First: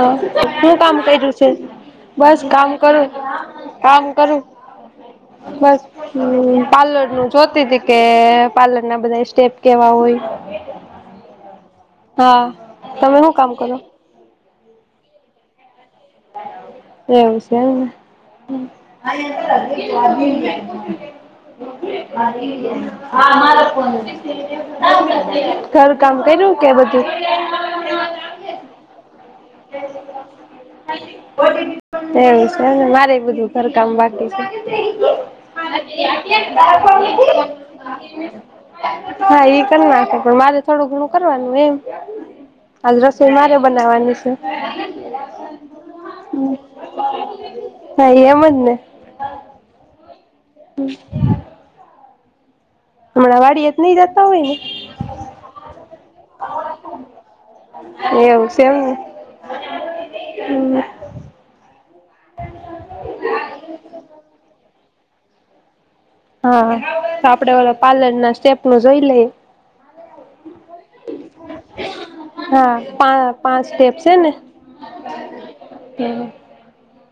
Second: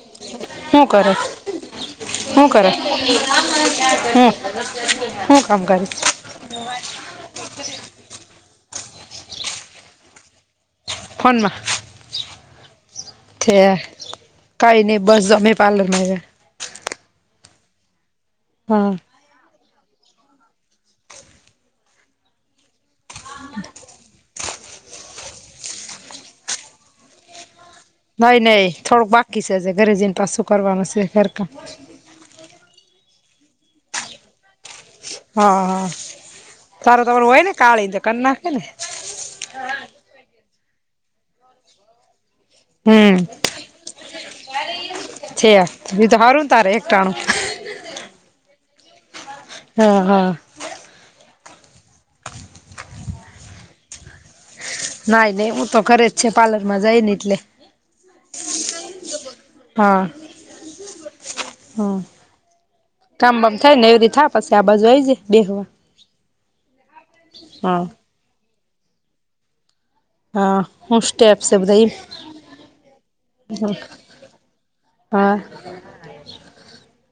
હા શું કામ કર્યું છે? બસ શું કામ કરે કરું કામ હું કરું શું કામ બસ કરીશ પાર્લર નું. જોતી તી કે પાલન ના બધા સ્ટેપ કેવા હોય ને. ફોનમાં હા, તમે શું કામ કરો? કઈ નહી બસ અમે પાર્લર મા રે. એમ છેન હમ્મ. હા [inaudible] ઘરું કામ કર્યું કે બધું? નઈ નહી થોડુંક બાકી છેજ ઘરે જઈને પાછું કરવાનું છે ઘેરકામ. એવું છેન મારે બધું ઘરકામ બાકી છે. હા તારું તો ઓળું હોય ને કાળી ને કર નાખે ને? હા એ કરી નાખે પણ મારે થોડું ઘણું કરવાનું એમ. આજ હમ રસોઈ માર બનાવાની છે. છે ઈ તો હારુંન તારે એક ટાણું. હા એમજ ને. હા હા. [inaudible] હમણાં વાડીયા જ નઈ જતા હોય ને? નાઈ નહી હું તો ખરે જ છે પાર્લર માં જઈ ને એટલે. એવું છેમ. હા હા કામ બામ થાય ને એવથી થા પછી આ બાજુ આવી જાય બેવા હા તો આપડે ઓલો પાર્લર ના સ્ટેપ નું જોઈ લઈ હા હું સ્ટેપસે બધ હા પા પાંચ સેપ છેને હા.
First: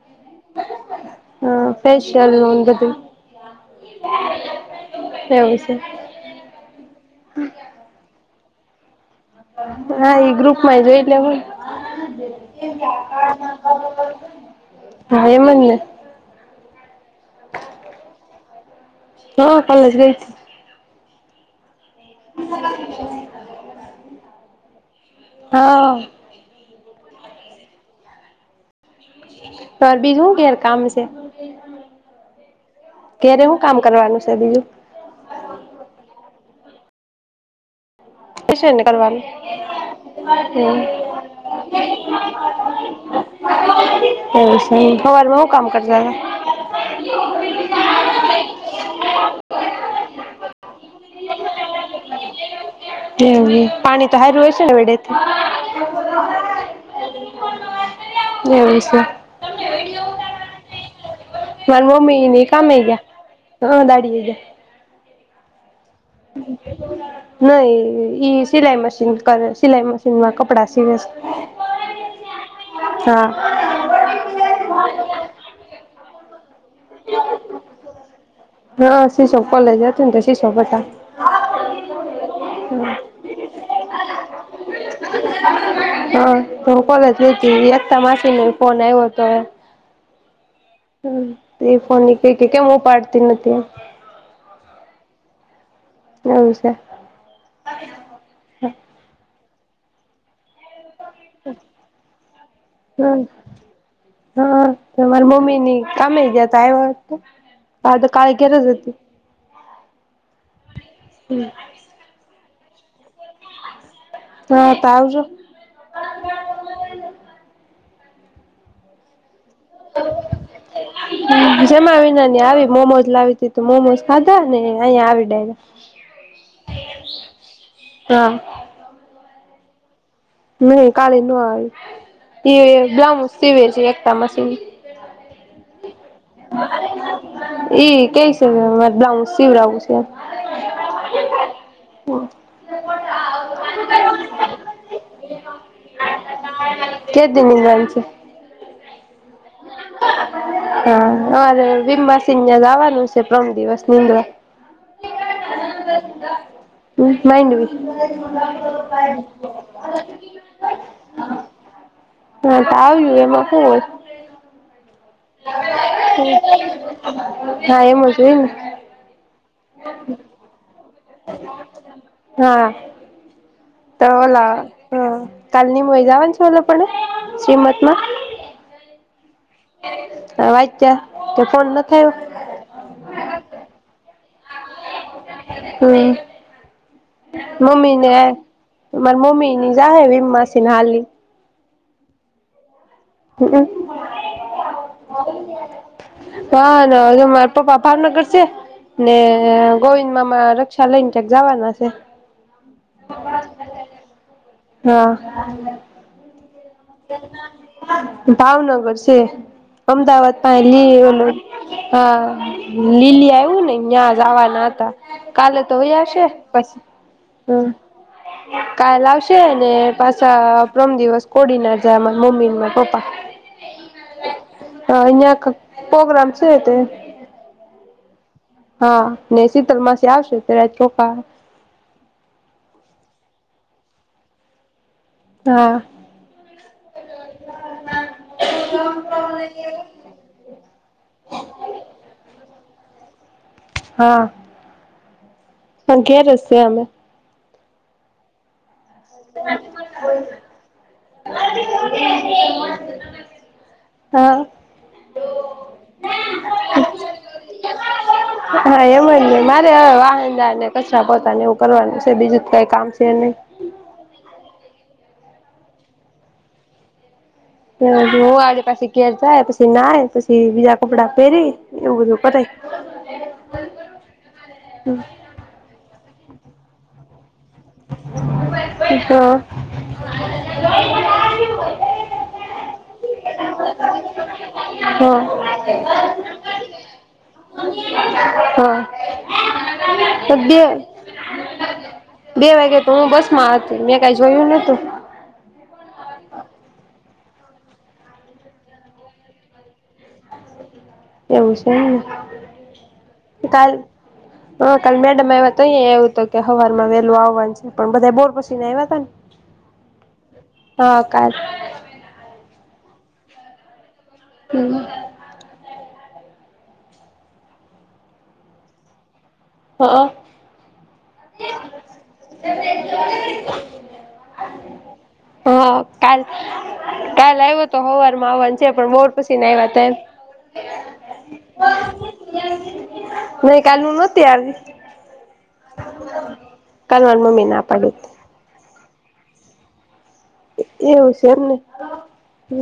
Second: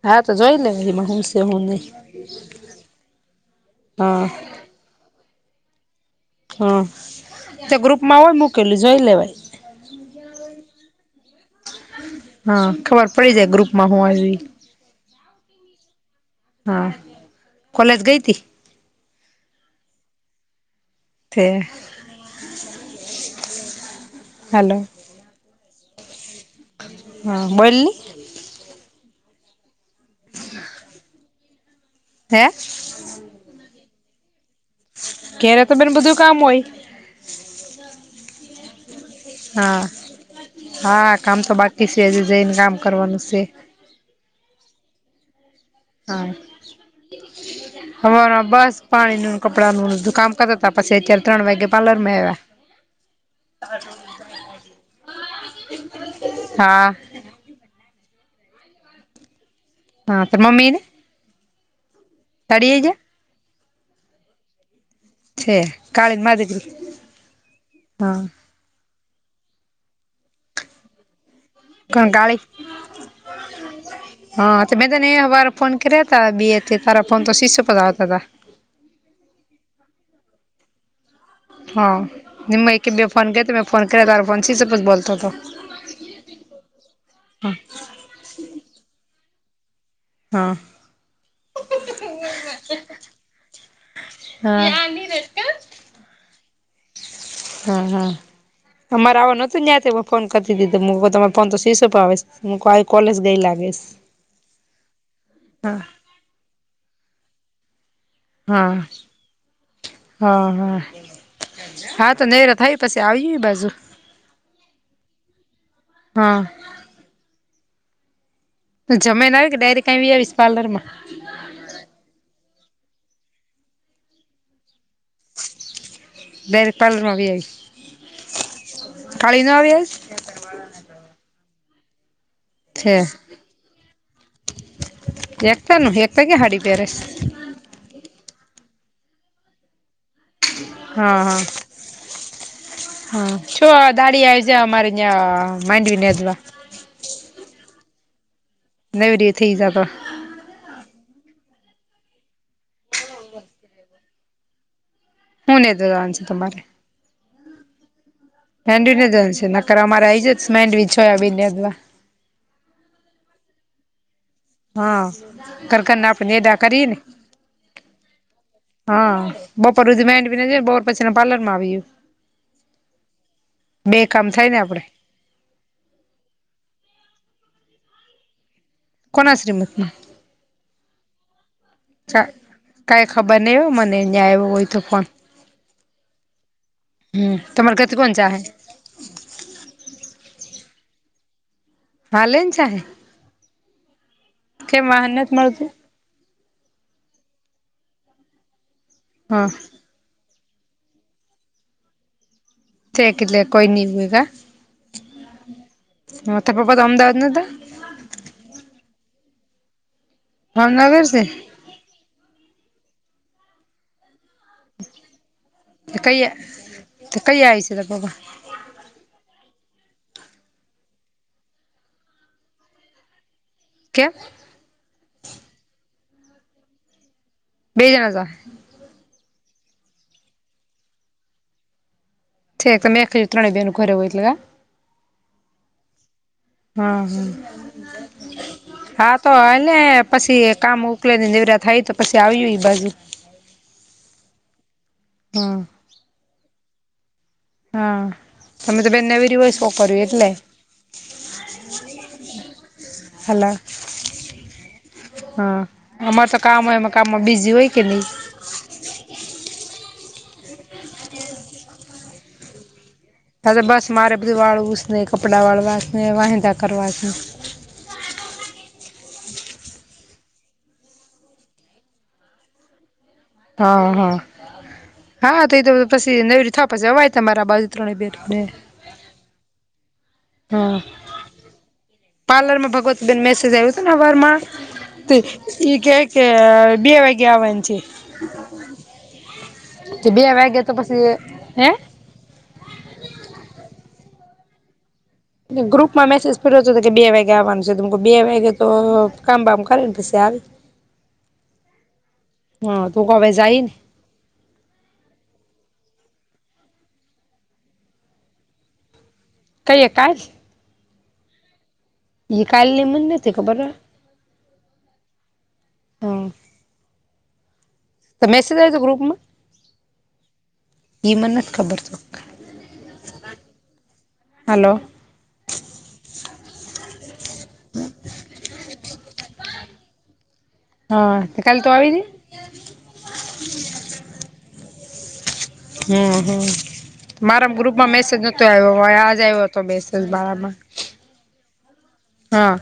હા તો જોઈ લે એમાં હું છે હ હું નહી ફેશિયલ નું બધું હા એે છે. હા તે ગ્રુપમાં હોય મુૂકેલું જોઈ લેવાય હા એ ગ્રુપમાં એ જોઈ લ હ હા ખબર પડી જાય ગ્રુપમાં હું આવી હા એમંદને હા કોલેજ ગઈ હતી. હા કાલે જ છે હલો હા. હા બોલી તોર બીજ હું કેાર કામ છે. હે ક્યારે હું કામ કરવાનું છે, બીજું ક્યારે તો બેન બધું કામ હોય. એશું એને કરવાનું હા હા કામ તો બાકી છે હજી જઈને કામ કરવાનું છે હ. એ હોવા હું કામ કરતા હા. હ. હ બસ પાણીનું કપડાનુ કામ કરતાતા પછચાર ત્રણ વાગે પારલરમાં આવ્યા એ પાણી તો સારું હો છેને, વેડેથી હા. બે છે. હા ત મમ્ીને મારા મમ્મી નની કામે ગયા હ દાડી એ ગયા. છે. કાળી ને મારી દીકરી નાહી હા ઈ. સિલાઈ મશીન કરે સિલાઈ મશીનમાં કપડા સીવે કોણકાળી હા મેં હા તને એ વાર ફોન કર્યા ત બે થી તારા ફોન તો શીશો પધ આવતા હતા. હા શીશો કોલેજ જ હત તો શીશો હતા. હા નિમ એકકી બે ફોન ક મે ફોન કર કરી ફોન સી સપ બોત હા તો હું કોલે જ હા લધ તા માસીને ફોન આવ્યો હતો. હા તે ફોન કે કે કેમ હું પાડતી નથી. [inaudible] હ સર હા હા અમારે આવવા નોતું ત્યાં ફોન કરતી દીધરે પણ તો શીશો પણ આવે હું આવી કોલેજ હમ ગઈ, લાગીશ હા કમે જ તય વાત પા તો કાય હા હા હા હમ હા તો નૈરા થાય પછી આવીય બાજુ હા તો આવ જો હા જમીને આવી કે ડાયરીક કઈ આવીશ પાર્લરમાં હ જમ્યા વિનાની આવી મોમોજ લાવી તી તો મોમોઝ ખાધા ને અહીયા આવી. ડાયરેક્ટ પાર્લરમાં વઈ આવીશ હા [unintelligible] નહી કાલે ન આવી એ છે બ્લાઉઝ સીવે છે એકતા મશીન એકતા નું એકતા ક્યાં સાડી પહેરે સ ઈ કઈ છે ને મારે બ્લાઉસ સીવડાવું છે. હા હા હા શું [unintelligible] જ્યાં અમારે ત્યાં માંડવીને જોવા કે દી ની આવી છે નવરી થઈ જાય તો હા અરે વિમ માસીને ત્યાં જવાનું છે પરમ દિવસે નિંદ્રા [unintelligible] છે તમારે માંડવી [unintelligible] [unintelligible] હા તો આવ્યું એમાં શું હોય [unintelligible] હા હા એમ જ હોય ને બપોર હુધી [unintelligible] હા બે કામ થાય ને આપડે [unintelligible] શ્રીમત માં કોના શ્રીમત [unintelligible] તો ફોન નથ આયો કાંઈ ખબર નહીં હો મને અહીં આવ્યો હોય તો ફોન. હમ હમ તમારે મમ્મી ઘરથી કોણ ને જાહે [unintelligible] હાલે જ છે ને કેમ વાહન નથ મળતું [inaudible] હ ના મારા પપ્પા ભાવનગર છે ને હા ગોવિંદ મામાં રક્ષા લઈને ક્યાંક જવાના છે. [unintelligible] હા મોટા પપ્પા તો અમદાવાદ નતા ભાવનગર છે અમદાવાદ પાહે ભાવનગર [unintelligible] ઓલું હા લીલી આયુ ને ત્યાં જવા ના કાલે તોય છે કઈ આવશે પછી કઈ આવી હમ છે તાર પપ્પા કાલ આવશે ને પાછા પ્રમ દિવસ કોડી ના જા મા મમ્મી મા પપ્પા કેમ હ અહિયાં પ્રોગ્રામ છે તે બે જણા હતા હા ને શીતલ માસી આવશે ત્યારે ચોખા [unintelligible] બેનનું ઘરે હો એટલે હા હા હા હા તો આને પછી કામ ઉકલે ને નવરા થાય તો પછી આવીય બાજુ હા હા પણ કે [unintelligible] હા તમે તો બને નવરી સો કર્યું એટલે હા [unintelligible] અમાર તો કામ હોય. કામમાં બીઝી હોય કે નીય હા એમ જ ને મારે હવે વાહનદારને કચરા પોતાને એવું કરવાનું છે બીજું તો કાઈ કામ છે નય. હા બસ મારે બધું વાળવું જ ને કપડાં વાળવા શે ને વાહન દા કરવા છે. અને જોઓ આજે પાછી ઘેર જાય પછી નાહ્ય પછી બીજા કપડા પેહરી એવું બધું કરે. હા હા હા તો એ તો પછી નવરી થાય પછી જવાય તમારા બા ત્રણે બેઠુંને. ઈ તો હા પાર્લર માં ભગવત બેેન મેસેજ આવ્યો હતો ને હવારમાં. હા ત હા ઈ કેય કે બે વાગ્યે આવાની છે. હા તો બે વાગે તો પછી હે? બે વાગે તો હું બસ માં હતી મેં કાઈ જોયું નોતું. ગ્રુપમાં મેસેજ પર્યો હતો કે બે વાગે આવવાનું છે તો મેં બે વાગે તો કામ બામ કરીન પશી આવી. એવું છે એમ હા તું હવે ને જાય કાલ હ કાલ મેડમ આયવા હતાં તો એવું તો કેહતા હતાં હવારમાં વેલું આવવાનું છે. પણ બધા બોર પસીને આય્વા તા ને. કહીએ કાચ. હ કાલ. ઈ કાલની મને નતી ખબર હ. હમ્મ. હ. તો મેસેજ આયાતો ગ્રુપમાં? હ ઈ મને નથ ખબર તો. હાલો. ઓ કાલ કાલ આયવો તો હવારમાં આવવાનું છે પણ બોર પછીન આયવા તા એમ. હા, તો કાલ તું આવીતી? નહીં કાલ મુ નતી આવી. હમ્મ હમ્મ કાલ મારી મમ્મી મારામ ના ગ્રુપમાં પાડી મેસેજ નતો આયવો વય આ જ આવ્યો હતો મેસેજ મારામાં. એવું છે એમ ને! હા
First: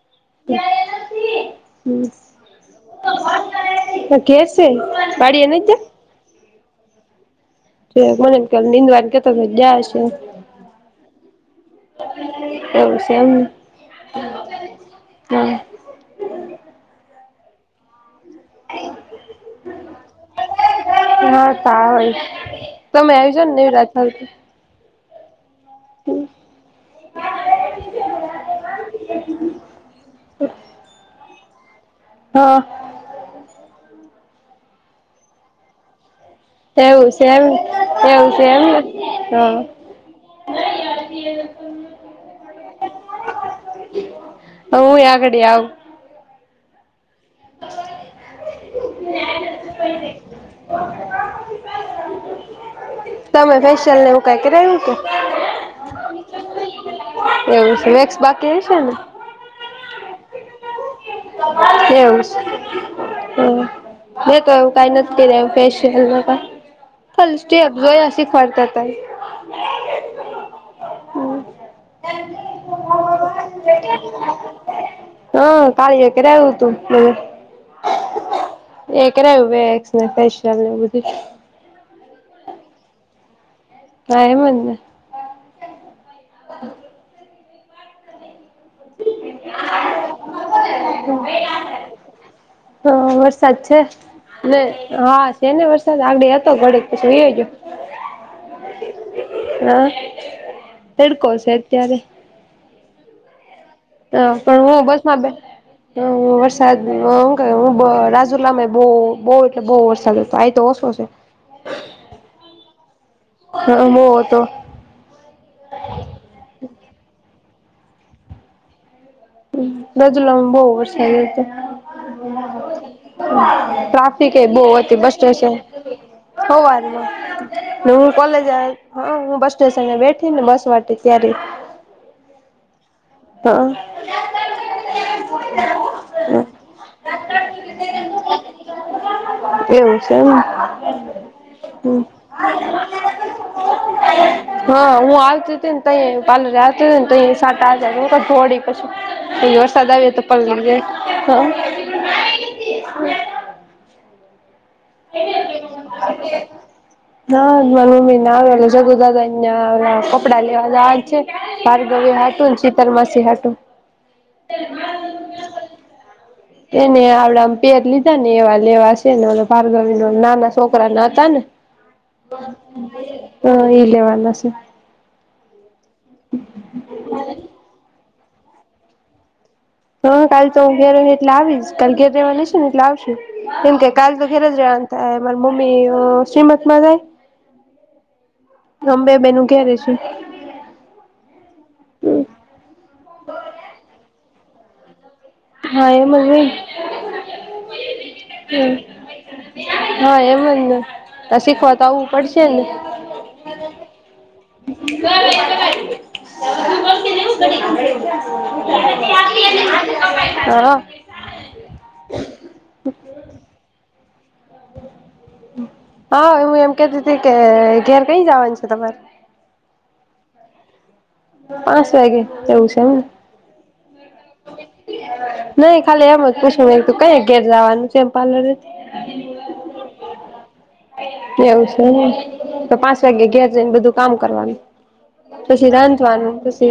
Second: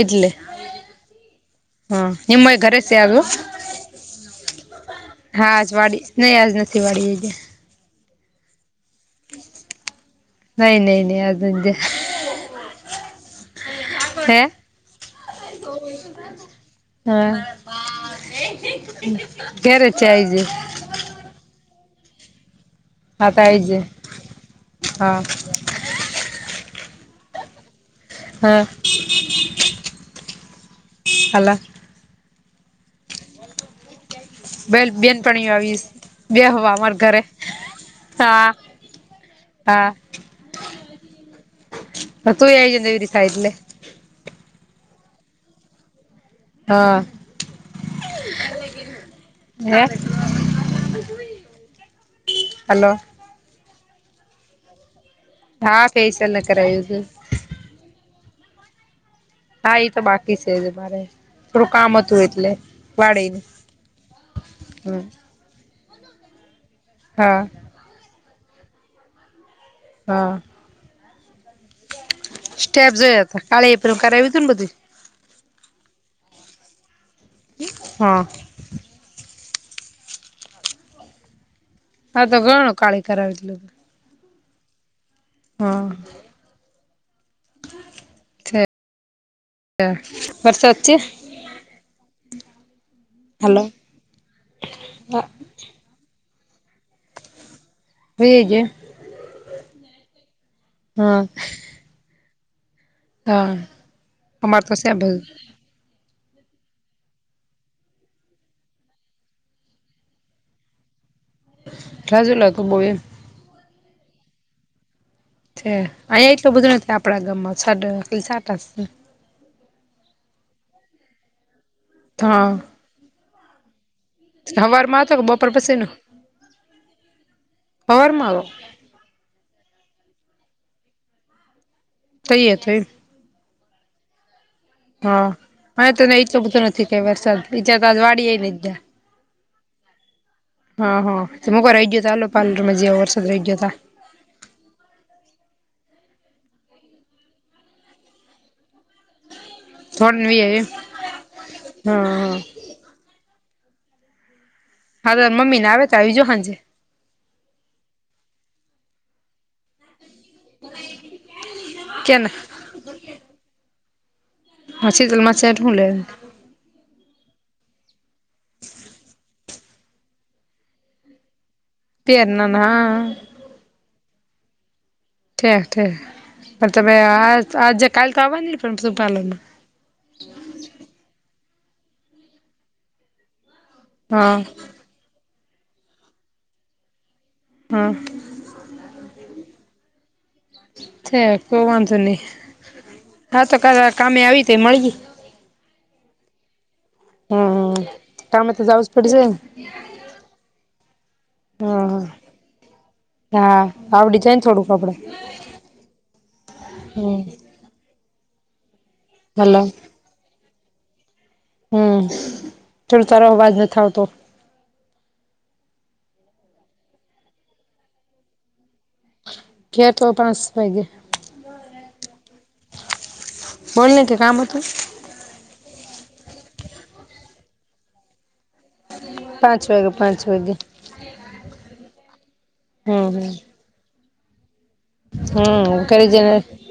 એટલે હમ હ એમેય ઘરે જ સે હ. શે બાડીએ નથ જાવ. નહીં આજ નથી વાળીએ ગ્યા. મને એમ કે નિંદવા કેતા તા તો ગયા હશે. નઈ નઈ નઈ આજ નથ ગ્યા. એવું શે એમને? હે હા હા. ઘેરે જ છે હજુ. ના તાય. હા તો એ જ હા. હમ્મ. હા. હાલા. હ. બેલ બેનપણીઓ આવીશ. બે હવા અમાર એવું ઘરે છે એમ એવું છે હા એમ ને હમ્મ. ચાય પી આવ્યા ને? હ તું એવી ને એની સાઈડ લે. હવ હું ય આગડી આવું. હા. હે હલો. તમે ફેશિયલ ને એવું કંઈ કે હા ફેશિયલ ને કરાયું હતું એવું છે વેકસ બાકી હસે ને. હા એ તો બાકી છે જ મારે. થોડું કામ હતું એવું હ એટલે વાળીને હ કયુ કાઈ હમ નથી કરાવ્યું. સ્પેશિલ ન ફલ હા અ જોય અી [unintelligible] ફરતા હતા હા સ્ટેપ જોયા હતા કાળી એપેરું કરાવ હતું ને બધું. હા કાળ કે્યારે આવ્યું હતું મ [unintelligible] હ. મે કરાયુ વેક્સ અને ફેશિયલ ને એવું બધું. હ તો ગણો કાળી કરવેલું હા એમ જ ને. હા છે. અ વરસાદ છે? હા વરસાદ હલો છે. હા છે ને વરસાદ આવડે હતો ઘડીક પછી વહી ગયો‌. વહી ગયો હા હા તડકો છે અત્યારે. હા. તો અમાર પણ તો હું છે બધું બસમાં બેઠી હ વરસાદું હું રાજુલામાં બવ એટલે બવ વરસાદ હતો આ તો ઓછો છે. સાજુલા હતું બો એ [unintelligible] હા બોવ હતો. છે અહીંયા એટલું બધું નથી આપણા ગામમાં છાંટા જ સાટા રાજુલામાં બવ વરસાદ હતો. હા. પ્ર [inaudible] ટ્રાફિક કેય બોવ હવાર હતી માં બસ હતો કે સ્ટેશને બપોર પછી ન સવારમાં હવાર હું માં આવો કોલેજ આવીતી હા હું બસ સ્ટેશનને બેઠી ને બસમાં હતી ત્યારે. તૈયાર થઈ હ. હા હ તો ને એઈ તો બધું નથી ક વરસાદ ઈજા તો આજ વાડી જ નેં [unintelligible] એવું છે એમ. હા હા તો મોકો રહી જતાલ પ્લરમાં જેવા વરસાદ રહી જતા હા હું આવતી હતી ને ત પાલરે આવતી હતી ને તો સાટાડી પછી વરસાદ આવી થોડ તો એમ પળ હા હા. એ [inaudible] હા તો મમ્મીને આવે તો આવીજો હંજે. હા મ મમી ના એલ જગુદ ધન [unintelligible] કપડા લેવાના જવાનું છે ભાર્ગવી હાટું ક્યાંના ને શીતલ માસી હાટું. હછી જેલમાં છેેટ હું લે. એને આપડે આમ પેર લીધા ને એવા લેવા છે. ને ભાર્ગવી નો નાના છોકરા ના હતા ને? ત્યારનાના [unintelligible] હ ઈ લેવાના છે. ઠીક ઠીક પણ તમે આ આજે કાલ તો આવવાની ન પણ તું પાર્લર માં. હા કાલ તો હું ઘેર જ એટલે આવીશ કાલ ઘેર રહેવાની છે ને એટલે આવશું એમ કે કાલ તો હા ઘેર જ રહેવાનું. અ મારા મમ્મી શ્રીમતમાં જાય્ હા. અંબે બેનુ ઘેર રેશું. છે કો વાંધો નહી હા તો કા કામે આવી તે મળી. હા એમ જ ને હમ્મ હમ્મ કા હે તો જાઉ જ પડશે. હા એમ જ ને શીખવા તો હા આવવું પડશે ને. હા આવડી જાય ન હમ [unintelligible] હલ્લો. હ હ હમ્મ ચોળ તારો અવાજ નથ આવતો હા હું એમ કેતી હતી કે ઘેર કઈ જવાનું છે તમારે? કે તો પાચ વાગે પાંચ વાગે એવું છે એમને. બોલ ને કે કામ હતું નઈ ખાલી એમ જ પૂછું હતું કયા ઘેર જવાનું છે એમ પાર્લર પાંચ વાગે પાંચ વાગે એવું છે તો પાંચ હમ વાગે ઘેર જઈને બધું કામ કરવાનું હમ્મ કર વાનુ તો છે.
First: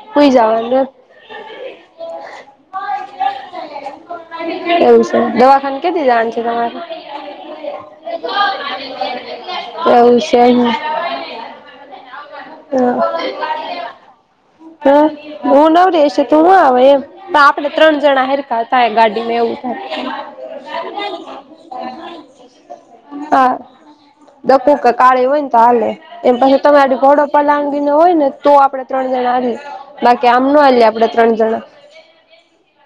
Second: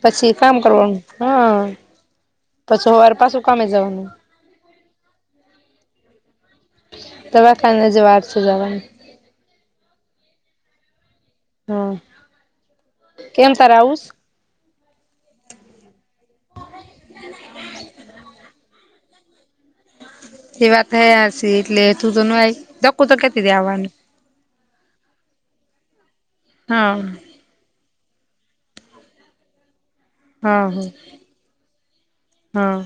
પછી કામ કરવાનું હા પછી હવાર પાછું કામે જવાનું એવું છે દવાખાન કેથી જવાનું છે તમારે દવાખાને હજી વાર છે જવાનું એવું છે હમ્મ. હમ કેમ તારે આવુંસ. હમ્મ. હું નવરીશે તું આવે એમ આપડે ત્રણ જણા હેરકા થાય ગાડીમાં એવું થાય. એવા થયા હશે એટલે તું તો ન આય દકું તો કેતી આવવાનું દકું કે કાળી હોય ને તો હાલે એમ પછી તમે હા ભોળો પલાંગીને હોય ને તો આપણેે ત્રણ જણા આએ બાકી આમ ના હા હાલે આપડે ત્રણ જણા હા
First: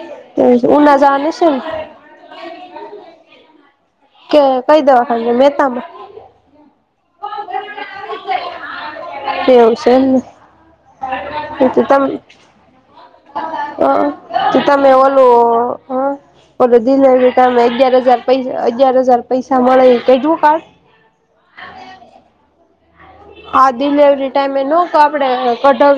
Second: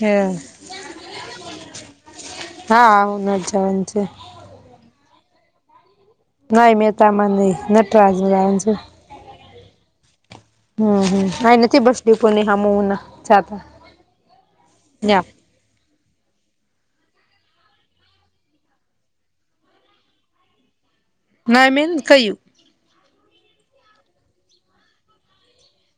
હા ઉના જવાનું હશે ને હા હું ના જવાન છે. કે કઈ દવાખાન મહેતામાં નહી મેં તમાં નહી નટરાજ લાવાનું છે. એવું છે એમને. હમ્મ હમ્મ આ નથી તમ બસતી પૂલ ની હામુ છાપા હ કે તમે ઓલું હા ઓલો ડીલેવરી ટાઈમે અગિયાર હજાર પૈ અગિયાર હજાર પૈસા મળે કયરુ કાક? ના મેં નથી કયું? હા ડિલેવરી ટાઈમે ના આપડે કઢવીએ.